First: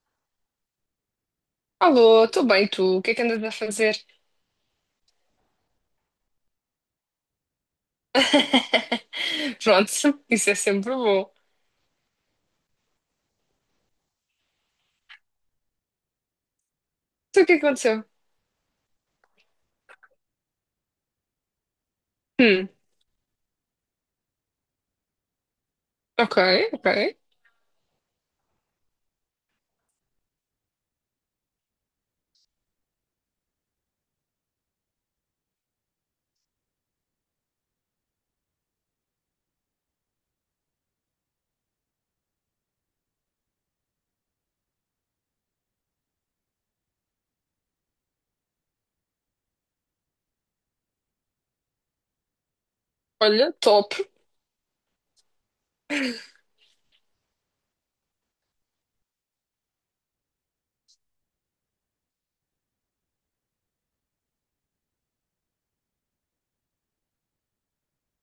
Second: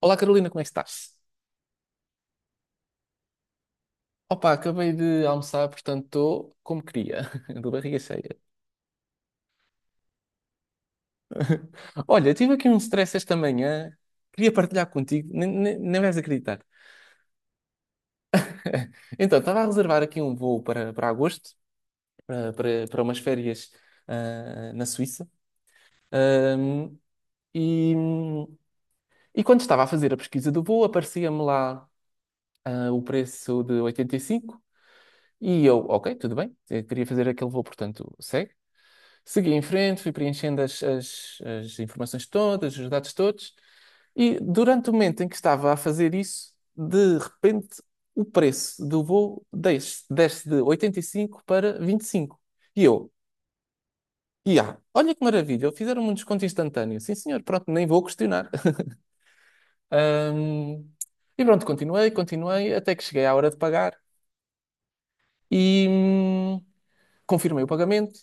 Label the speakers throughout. Speaker 1: Olá, Carolina, como é que estás?
Speaker 2: Alô, estou bem, tu? O que é que andas a fazer?
Speaker 1: Opa, acabei de almoçar, portanto estou como queria, de barriga cheia.
Speaker 2: Pronto, isso é sempre bom.
Speaker 1: Olha, tive aqui um stress esta manhã, queria partilhar contigo, nem vais acreditar.
Speaker 2: Então, o que é que aconteceu?
Speaker 1: Então, estava a reservar aqui um voo para agosto, para,
Speaker 2: Hum,
Speaker 1: para, para umas férias na Suíça.
Speaker 2: ok, ok.
Speaker 1: Ahm, e, e quando estava a fazer a pesquisa do voo, aparecia-me lá o preço de 85 e cinco, e eu, ok, tudo bem, eu queria fazer aquele voo, portanto, segui em frente, fui preenchendo as informações todas, os dados todos, e durante o momento em que estava a fazer isso, de repente o preço do voo desce, desce de 85 para 25. E eu,
Speaker 2: Olha, top.
Speaker 1: olha que maravilha, fizeram-me um desconto instantâneo. Sim, senhor, pronto, nem vou questionar. Ahm, e pronto, continuei até que cheguei à hora de pagar e confirmei o pagamento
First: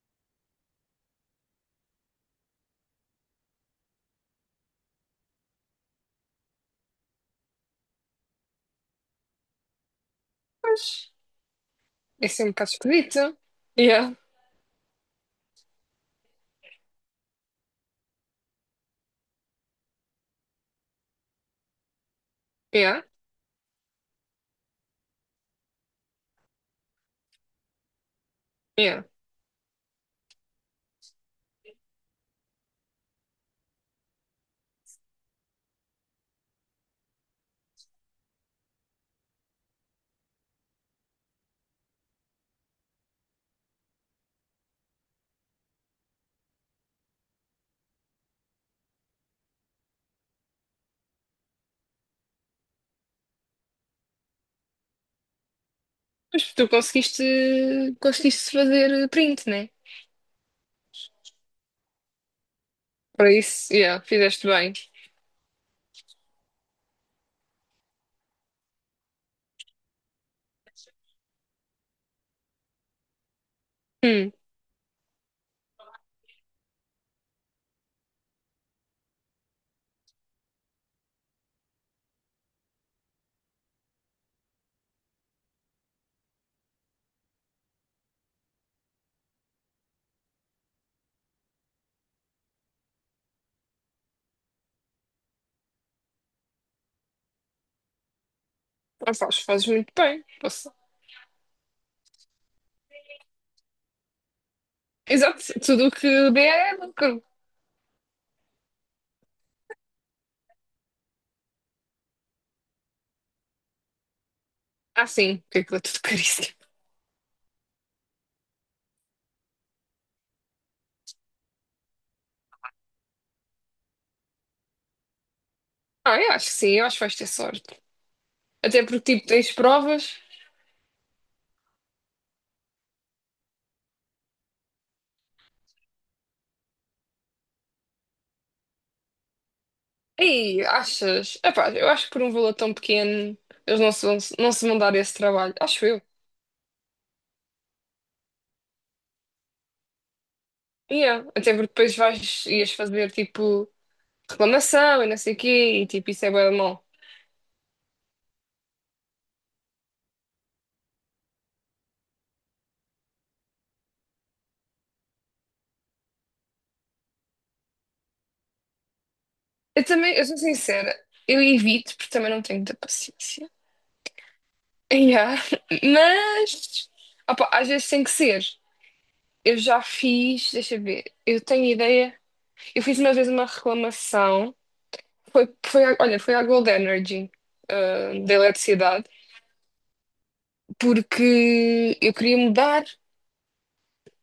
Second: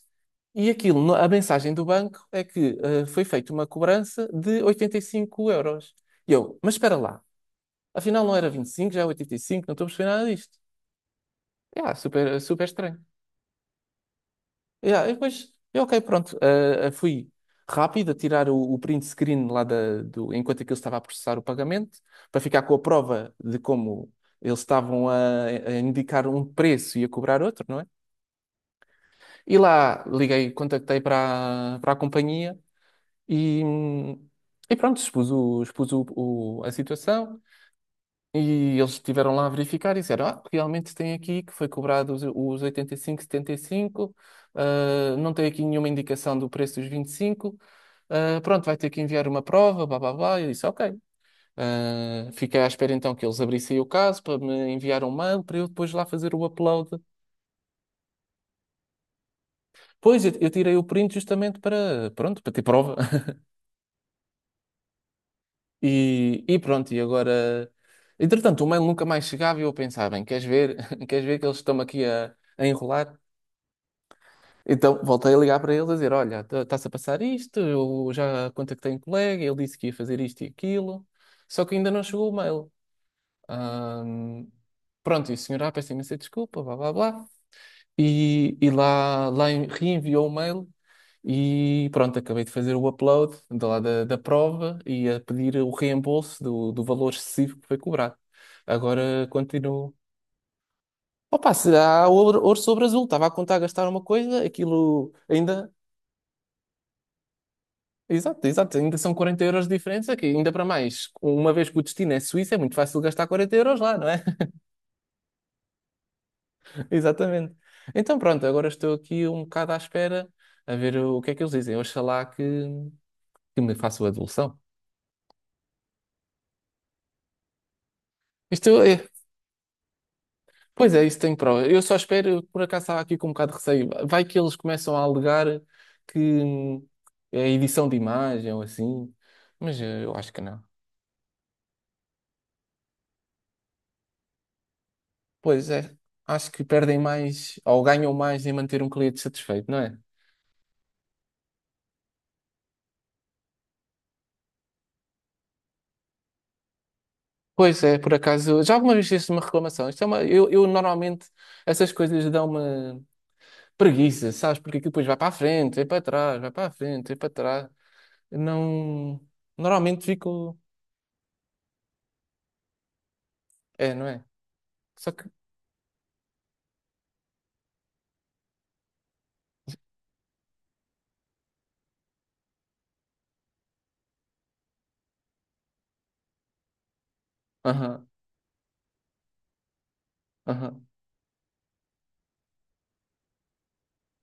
Speaker 1: e aquilo, a mensagem do banco é que foi feita uma cobrança de 85 euros. E eu, mas espera lá, afinal não era 25, já é 85, não estou a perceber nada disto.
Speaker 2: Mas isso
Speaker 1: Yeah,
Speaker 2: é
Speaker 1: super,
Speaker 2: sempre um
Speaker 1: super
Speaker 2: bocado
Speaker 1: estranho.
Speaker 2: esquisito. Yeah,
Speaker 1: Yeah, e depois, eu, ok, pronto, fui rápido a tirar o print screen lá enquanto aquilo estava a processar o pagamento, para ficar com a
Speaker 2: yeah,
Speaker 1: prova de como eles estavam a indicar um preço e a cobrar outro, não é?
Speaker 2: yeah.
Speaker 1: E lá liguei, contactei para a companhia. E, e pronto, expus a situação e eles estiveram lá a verificar e disseram: ah, realmente tem aqui que foi cobrado os 85, 75, ah, não tem aqui nenhuma indicação do preço dos 25, ah, pronto, vai ter que enviar uma prova, blá blá blá. E eu disse: ok. Ah, fiquei à espera então que eles abrissem o caso para me enviar um mail para eu depois lá fazer o
Speaker 2: Mas tu
Speaker 1: upload.
Speaker 2: conseguiste, conseguiste fazer print, né?
Speaker 1: Pois, eu tirei o print justamente para, pronto, para ter prova.
Speaker 2: Para isso, yeah, fizeste bem.
Speaker 1: E pronto, e agora. Entretanto, o mail nunca mais chegava e eu pensava, bem, queres ver? Queres ver que eles estão aqui a enrolar?
Speaker 2: Hum,
Speaker 1: Então voltei a ligar para eles a dizer: olha, está-se a passar isto, eu já contactei um colega, ele disse que ia fazer isto e aquilo, só que ainda não chegou o mail. Ahm, pronto, e o senhor, ah, peço imensa desculpa, blá blá blá, e lá reenviou o mail, e pronto, acabei de fazer o upload da prova e a pedir o reembolso do valor excessivo que foi cobrado.
Speaker 2: ah,
Speaker 1: Agora
Speaker 2: fazes muito
Speaker 1: continuo.
Speaker 2: bem. Posso-
Speaker 1: Opa, se há ouro, ouro sobre azul, estava a contar gastar uma coisa, aquilo
Speaker 2: Exato,
Speaker 1: ainda.
Speaker 2: tudo o que der é lucro.
Speaker 1: Exato, exato, ainda são 40 euros de diferença, que ainda para mais, uma vez que o destino é Suíça, é muito fácil gastar 40 euros lá, não é?
Speaker 2: Ah, sim, porque aquilo é tudo caríssimo.
Speaker 1: Exatamente. Então pronto, agora estou aqui um bocado à espera a ver o que é que eles dizem. Oxalá que, me façam a devolução.
Speaker 2: Ah, eu acho que sim, eu acho que vais ter sorte.
Speaker 1: Isto
Speaker 2: Até porque,
Speaker 1: é,
Speaker 2: tipo, tens provas.
Speaker 1: pois é, isso tem prova. Eu só espero, por acaso estava aqui com um bocado de receio. Vai que eles começam a alegar que é edição de imagem ou assim, mas eu acho que não.
Speaker 2: Ei, achas? Epá, eu acho que por um valor tão pequeno eles não se vão dar esse trabalho.
Speaker 1: Pois
Speaker 2: Acho
Speaker 1: é,
Speaker 2: eu.
Speaker 1: acho que perdem mais ou ganham mais em manter um cliente satisfeito, não é?
Speaker 2: Yeah. Até porque depois vais, ias fazer tipo reclamação e não sei o quê e tipo isso é bué de mal.
Speaker 1: Pois é, por acaso, já alguma vez fizeste uma reclamação? Isto é uma, eu normalmente essas coisas dão uma preguiça, sabes? Porque aquilo depois vai para a frente, vai para trás, vai para a frente, vai para trás. Não,
Speaker 2: Eu
Speaker 1: normalmente
Speaker 2: também, eu sou
Speaker 1: fico.
Speaker 2: sincera, eu evito porque também não tenho muita paciência.
Speaker 1: É, não é? Só que.
Speaker 2: Yeah. Mas, opá, às vezes tem que ser. Eu já fiz, deixa eu ver, eu tenho ideia. Eu fiz uma vez uma reclamação, olha, foi à Gold Energy,
Speaker 1: Aham,
Speaker 2: ah, da eletricidade.
Speaker 1: aham,
Speaker 2: Porque eu queria mudar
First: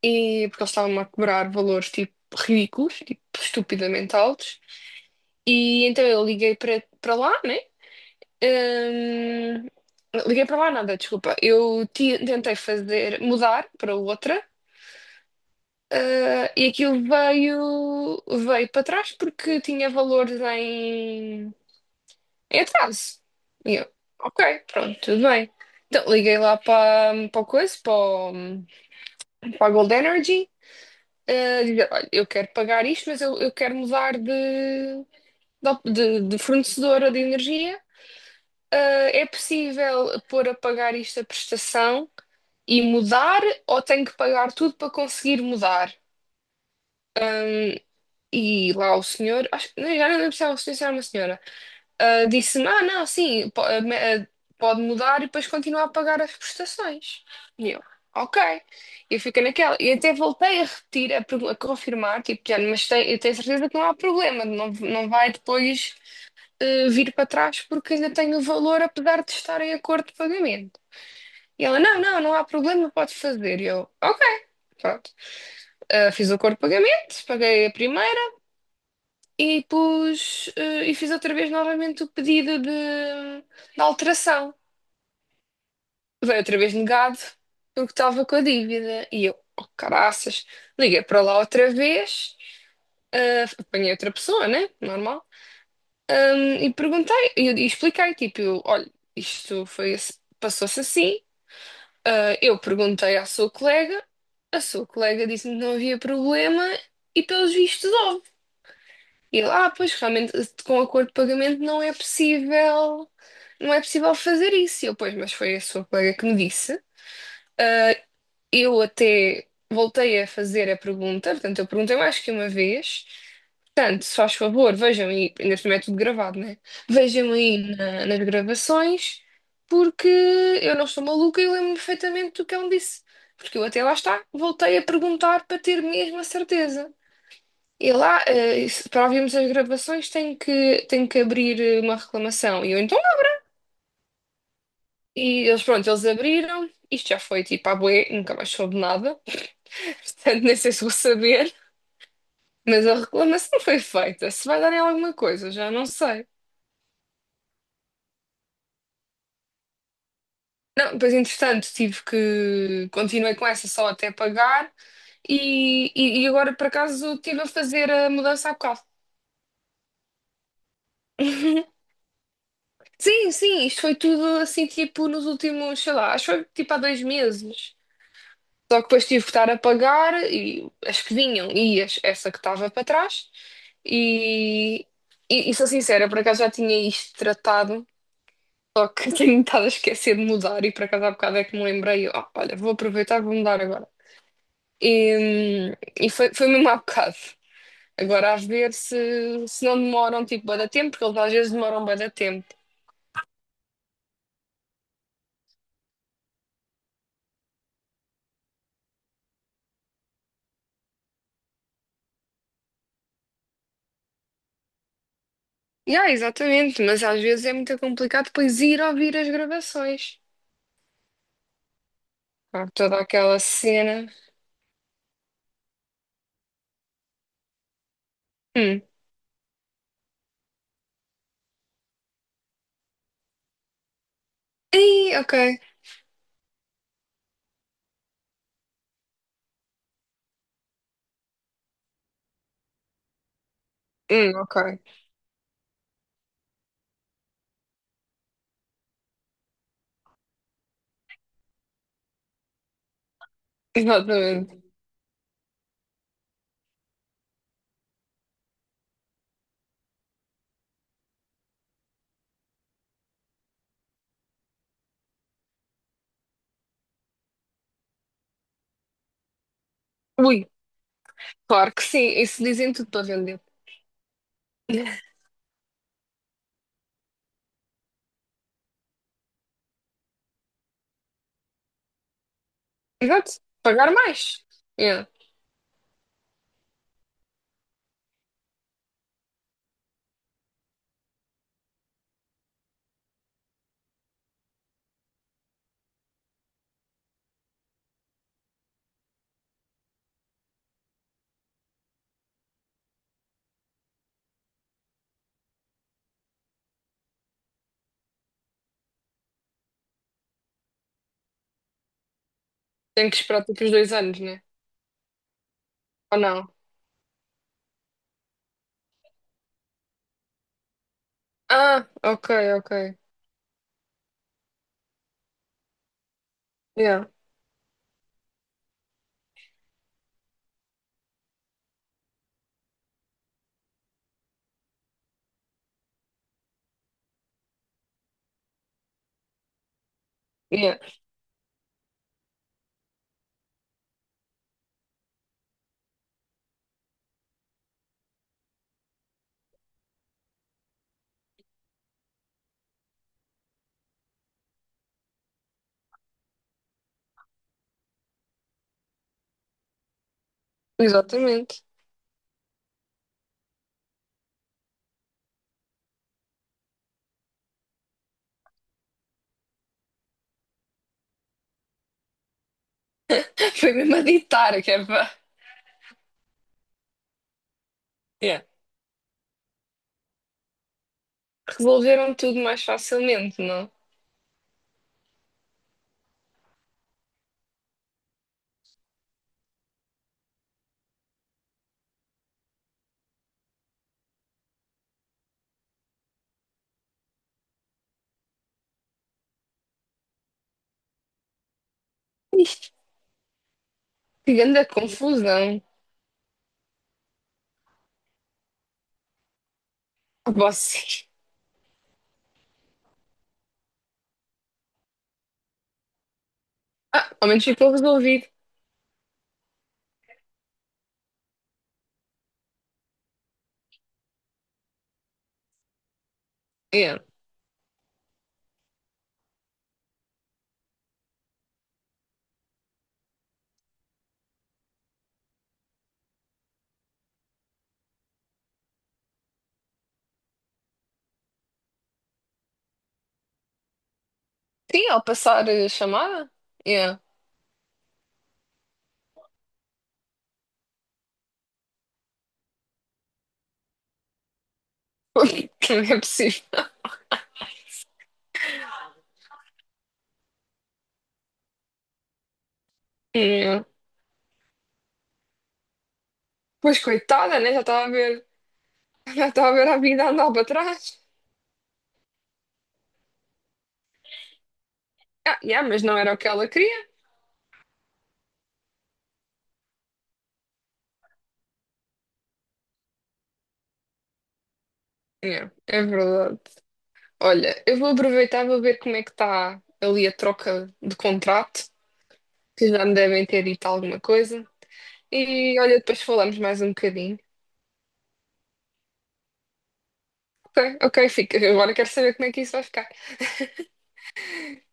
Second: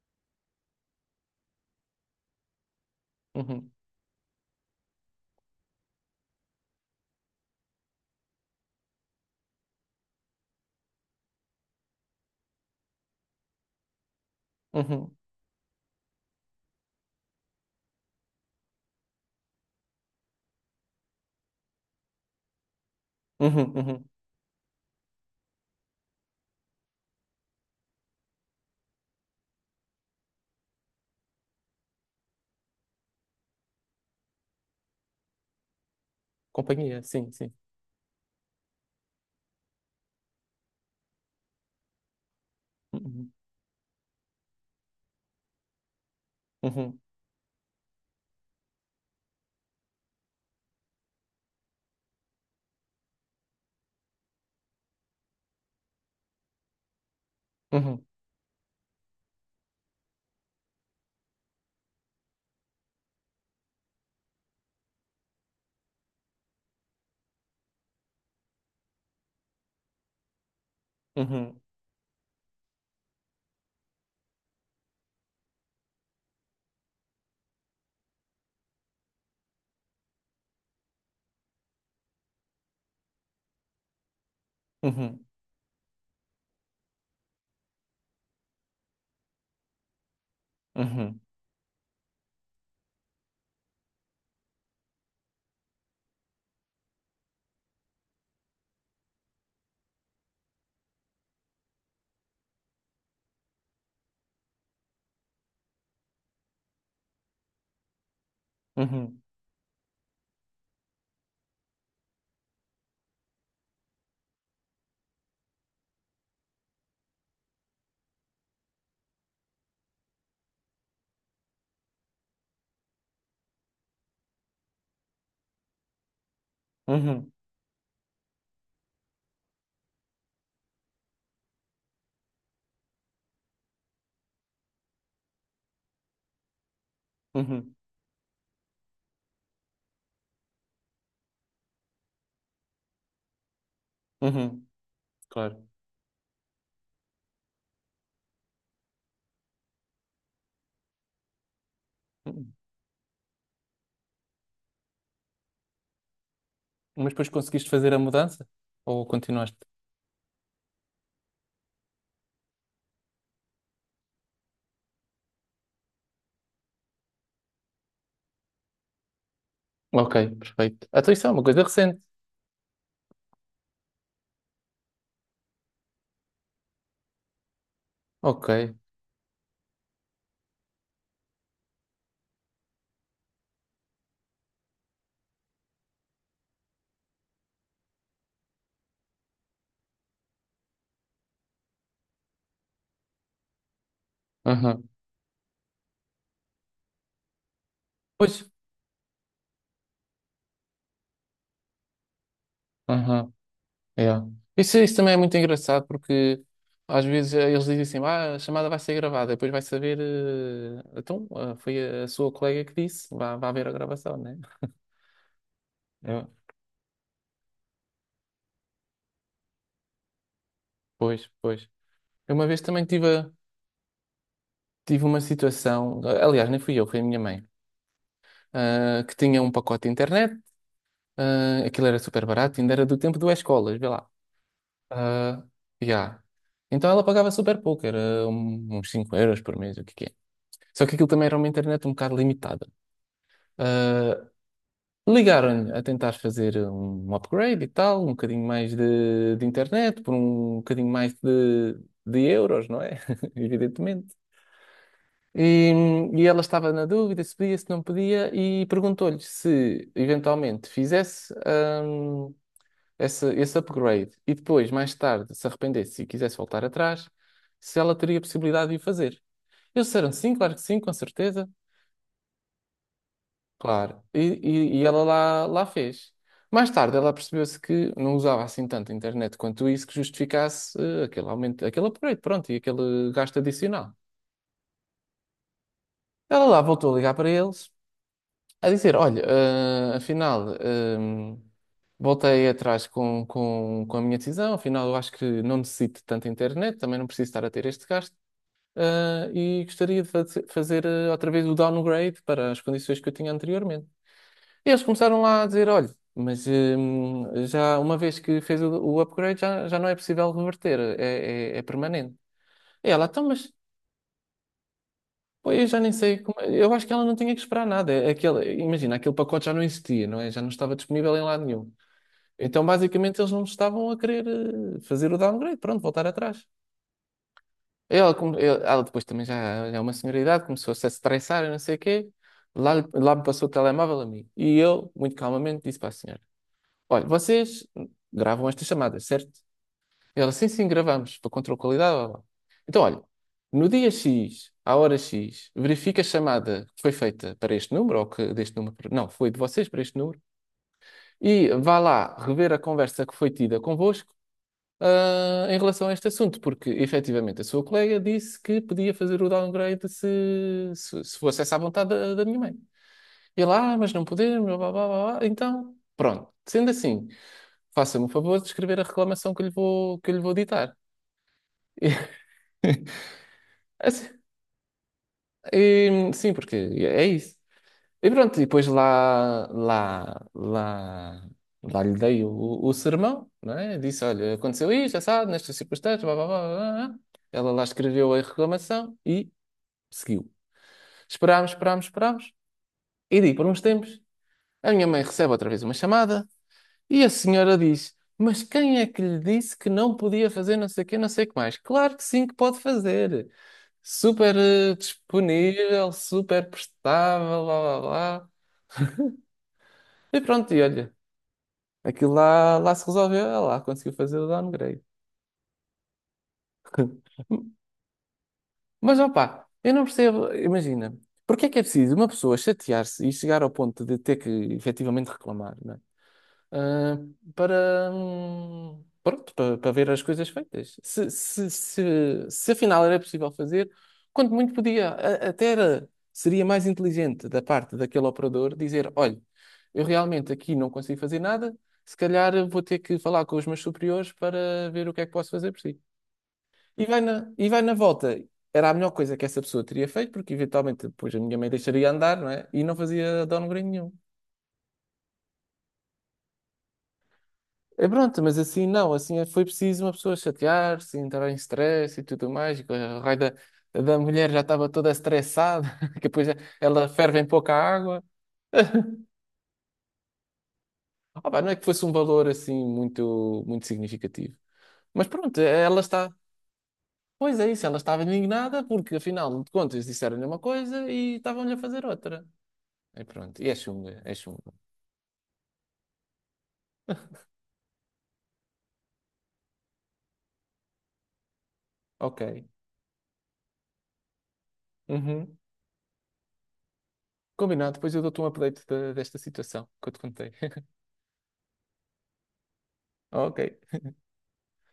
Speaker 2: e porque eles estavam a cobrar valores tipo ridículos, tipo
Speaker 1: uhum,
Speaker 2: estupidamente altos. E então eu liguei para lá, né? Hum, Liguei para lá nada, desculpa. Eu tentei fazer mudar para outra.
Speaker 1: uhum,
Speaker 2: Ah, e aquilo veio para trás porque tinha valores em, em atraso.
Speaker 1: uhum,
Speaker 2: E eu,
Speaker 1: uhum.
Speaker 2: ok, pronto, tudo bem. Então liguei lá para, para o coisa, para, o- para a Gold Energy eh, dizer, olha, eu quero pagar isto, mas eu quero mudar de
Speaker 1: Companhia,
Speaker 2: fornecedora de
Speaker 1: sim, sim.
Speaker 2: energia. Eh, é possível pôr a pagar isto a prestação e
Speaker 1: Uhum,
Speaker 2: mudar, ou tenho que pagar tudo para conseguir mudar?
Speaker 1: uhum,
Speaker 2: Ahm, e lá o senhor, acho, não, já não lembro se era o senhor, se era uma senhora, ah, disse-me: Ah, não, sim, pode mudar e depois continuar a pagar as prestações. E eu,
Speaker 1: uhum,
Speaker 2: ok. Eu fiquei naquela. E até voltei a repetir, a, a confirmar, tipo, já, mas eu tenho certeza que não há problema, não, não vai depois ah, vir para trás porque ainda tenho o valor, apesar de estar em acordo de pagamento.
Speaker 1: uhum,
Speaker 2: E ela: Não, não, não há problema, pode fazer. E eu, ok. Pronto. Ah, fiz o acordo de pagamento, paguei a primeira e pus, eh, e fiz outra vez novamente o pedido de alteração.
Speaker 1: uhum,
Speaker 2: Veio outra vez negado, porque estava com a dívida. E eu, oh, caraças, liguei
Speaker 1: uhum,
Speaker 2: para lá outra vez, eh, apanhei outra pessoa, né? Normal. E perguntei, e expliquei, tipo, eu, olha, isto foi, passou-se assim. Ah, eu perguntei à sua colega, a sua colega disse-me que não havia problema e pelos vistos.
Speaker 1: uhum,
Speaker 2: E eu, ah, pois realmente com acordo de pagamento não é possível, não é possível fazer isso. E eu, pois, mas foi a sua colega que me disse. Eu até voltei a fazer a pergunta, portanto, eu perguntei mais que uma vez. Portanto, se faz favor, vejam aí, ainda por cima é tudo gravado, né?
Speaker 1: uhum,
Speaker 2: Vejam aí nas gravações, porque eu não estou maluca e eu lembro-me perfeitamente do que ela me disse. Porque eu até lá está, voltei a perguntar para ter mesmo a certeza.
Speaker 1: uhum,
Speaker 2: E lá, eh, para ouvirmos as gravações, tenho que abrir eh, uma reclamação. E eu então, não.
Speaker 1: uhum.
Speaker 2: E eles,
Speaker 1: Claro.
Speaker 2: pronto, eles abriram. Isto já foi tipo à bué, nunca mais soube nada. Portanto, nem sei se vou saber.
Speaker 1: Uhum.
Speaker 2: Mas a reclamação foi feita. Se vai dar em alguma coisa, já não sei.
Speaker 1: Mas depois conseguiste fazer a mudança? Ou continuaste?
Speaker 2: Não, pois entretanto, tive que. Continuei com essa só até pagar. E, e agora, por acaso, estive a fazer a mudança há bocado.
Speaker 1: Ok, perfeito. Então isso é uma coisa recente.
Speaker 2: Sim, sim, isto foi tudo assim, tipo, nos últimos, sei lá, acho que foi tipo há 2 meses.
Speaker 1: Ok.
Speaker 2: Só que depois tive que estar a pagar e as que vinham e essa que estava para trás. E, e sou sincera, por acaso já tinha isto tratado, só que tenho estado a esquecer de mudar e por acaso há bocado é que me lembrei, ó, olha, vou aproveitar, e vou mudar agora.
Speaker 1: Aham.
Speaker 2: E, e foi, foi mesmo há bocado.
Speaker 1: Pois.
Speaker 2: Agora a ver se não demoram tipo bué da tempo, porque eles às vezes demoram bué da tempo.
Speaker 1: Aham. Yeah. Isso também é muito engraçado porque às vezes eles dizem assim, ah, a chamada vai ser gravada, depois vai saber, então, ah, foi a sua colega que disse, vá, vá ver a gravação, né?
Speaker 2: Yeah,
Speaker 1: Eu,
Speaker 2: exatamente, mas às vezes é muito complicado depois ir ouvir as gravações.
Speaker 1: pois, pois. Eu uma vez
Speaker 2: Há
Speaker 1: também
Speaker 2: toda
Speaker 1: tive,
Speaker 2: aquela cena.
Speaker 1: tive uma situação, ah, aliás, nem fui eu, foi a minha mãe,
Speaker 2: Hum.
Speaker 1: ah, que tinha um pacote de internet, ah, aquilo era super barato, ainda era do tempo do escolas, vê lá.
Speaker 2: Ei, ok.
Speaker 1: Ah, yeah. Então ela pagava super pouco, era uns 5 euros por mês, o que que é. Só que aquilo também era uma internet um bocado limitada. Eh,
Speaker 2: Ok.
Speaker 1: Ligaram-lhe a tentar fazer um upgrade e tal, um bocadinho mais de internet, por um bocadinho mais de euros, não é? Evidentemente.
Speaker 2: Exatamente.
Speaker 1: E, e ela estava na dúvida se podia, se não podia, e perguntou-lhe se eventualmente fizesse hum, esse upgrade e depois, mais tarde, se arrependesse e quisesse voltar atrás, se ela teria possibilidade de o fazer. Eles disseram sim,
Speaker 2: Ui,
Speaker 1: claro que sim, com certeza.
Speaker 2: claro que sim. Isso dizem tudo para vender.
Speaker 1: Claro. E ela lá fez. Mais tarde, ela percebeu-se que não usava assim tanto a internet quanto isso que justificasse aquele aumento, aquele upgrade, pronto, e aquele gasto
Speaker 2: Exato. Pagar
Speaker 1: adicional.
Speaker 2: mais. Yeah.
Speaker 1: Ela lá voltou a ligar para eles, a dizer: olha, afinal, voltei atrás com, com a minha decisão, afinal, eu acho que não necessito de tanta internet, também não preciso estar a ter este gasto, e gostaria de fazer outra vez o downgrade para as condições que eu tinha anteriormente. Eles começaram lá a dizer, olha, mas já uma vez que fez o upgrade, já, já não é possível reverter, é permanente. E ela,
Speaker 2: Tem que
Speaker 1: então,
Speaker 2: esperar
Speaker 1: mas
Speaker 2: tipo os 2 anos, né?
Speaker 1: pô, eu já nem sei
Speaker 2: Ou não?
Speaker 1: como. É, eu acho que ela não tinha que esperar nada. É aquele, imagina, aquele pacote já não existia, não é? Já não estava disponível em lado nenhum.
Speaker 2: Ah, ok,
Speaker 1: Então,
Speaker 2: ok.
Speaker 1: basicamente, eles não estavam a querer fazer o downgrade, pronto, voltar atrás.
Speaker 2: Yeah,
Speaker 1: Ela, ela depois também já, já é uma senhora de idade, começou-se a estressar e não sei o quê. Lá me passou o telemóvel a mim. E eu, muito calmamente, disse para a senhora: olha, vocês gravam estas chamadas, certo? Ela, sim, sim,
Speaker 2: yeah.
Speaker 1: gravamos, para controle de qualidade, blá, blá. Então, olha, no dia X, à hora X, verifica a chamada que foi feita para este número, ou que deste número, não, foi de vocês para este número, e vá lá rever a conversa que foi tida convosco, ah, em relação a este assunto, porque efetivamente a sua colega disse que podia fazer o downgrade se fosse essa a
Speaker 2: Exatamente.
Speaker 1: vontade da minha mãe. E ele, ah, mas não podemos, blá, blá, blá, blá, blá. Então, pronto. Sendo assim, faça-me o favor de escrever a reclamação que eu lhe vou, que eu lhe vou ditar.
Speaker 2: Foi
Speaker 1: E,
Speaker 2: mesmo a
Speaker 1: assim,
Speaker 2: ditar, que é para...
Speaker 1: e, sim, porque é isso. E pronto, e
Speaker 2: Yeah.
Speaker 1: depois lá lhe
Speaker 2: Resolveram
Speaker 1: dei
Speaker 2: tudo mais
Speaker 1: o sermão,
Speaker 2: facilmente,
Speaker 1: não
Speaker 2: não?
Speaker 1: é? Disse, olha, aconteceu isto, assado, nestas circunstâncias, blá, blá, blá, blá, blá. Ela lá escreveu a reclamação e seguiu. Esperámos, esperámos, esperámos. E daí, por uns tempos, a minha mãe recebe outra vez uma chamada. E a senhora diz: mas quem é que lhe disse que não podia fazer não sei o quê, não sei o que mais? Claro que sim, que pode
Speaker 2: Isto,
Speaker 1: fazer.
Speaker 2: que
Speaker 1: Super
Speaker 2: grande confusão.
Speaker 1: disponível, super prestável, blá blá blá. E pronto, e olha,
Speaker 2: Vocês.
Speaker 1: aquilo lá se resolveu, ela lá conseguiu fazer o downgrade.
Speaker 2: Ah, ao menos ficou resolvido.
Speaker 1: Mas opá, eu não percebo, imagina, porque é que é preciso uma pessoa chatear-se e chegar ao ponto de ter que efetivamente reclamar, não é? ah,
Speaker 2: Yeah.
Speaker 1: Para, pronto, para ver as coisas feitas. Se afinal era possível fazer, quanto muito podia, até era, seria mais inteligente da parte daquele operador dizer: olha, eu realmente aqui não consigo fazer nada, se calhar vou ter que falar com os meus superiores para ver
Speaker 2: Sim,
Speaker 1: o que
Speaker 2: ao
Speaker 1: é que posso
Speaker 2: passar
Speaker 1: fazer por
Speaker 2: a
Speaker 1: si.
Speaker 2: chamada? Yeah.
Speaker 1: E vai na volta. Era a melhor coisa que essa pessoa teria feito, porque eventualmente depois a minha mãe deixaria andar, não é? E não fazia downgrade nenhum.
Speaker 2: Não é possível.
Speaker 1: É pronto, mas assim não, assim é, foi preciso uma pessoa chatear-se, assim, entrar em stress e tudo mais, e que a raio
Speaker 2: Yeah.
Speaker 1: da mulher já estava toda estressada, que depois
Speaker 2: Pois
Speaker 1: ela ferve em
Speaker 2: coitada, né?
Speaker 1: pouca
Speaker 2: Já estava a
Speaker 1: água.
Speaker 2: ver, já estava a ver a vida a andar para trás.
Speaker 1: Opa, não é que fosse um valor assim muito, muito significativo. Mas
Speaker 2: Ah,
Speaker 1: pronto,
Speaker 2: yeah,
Speaker 1: ela
Speaker 2: mas não era
Speaker 1: está.
Speaker 2: o que ela queria.
Speaker 1: Pois é isso, ela estava indignada porque afinal de contas disseram-lhe uma coisa e estavam-lhe a fazer outra. E pronto, e é chunga, é chunga.
Speaker 2: Yeah, é verdade. Olha, eu vou aproveitar, e vou ver como é que está ali a troca de contrato,
Speaker 1: Ok.
Speaker 2: que já me devem ter dito alguma coisa.
Speaker 1: Uhum.
Speaker 2: E olha, depois falamos mais um bocadinho.
Speaker 1: Combinado, depois eu dou-te um update desta situação que eu te contei.
Speaker 2: Ok, ok, fica. Eu agora quero saber como é que isso vai ficar.
Speaker 1: Ok.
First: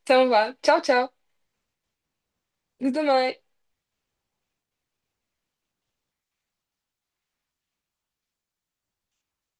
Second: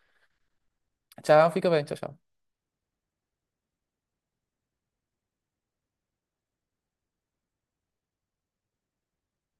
Speaker 2: Então vá. Tchau, tchau.
Speaker 1: Tchau, fica bem, tchau, tchau.
Speaker 2: Tu também.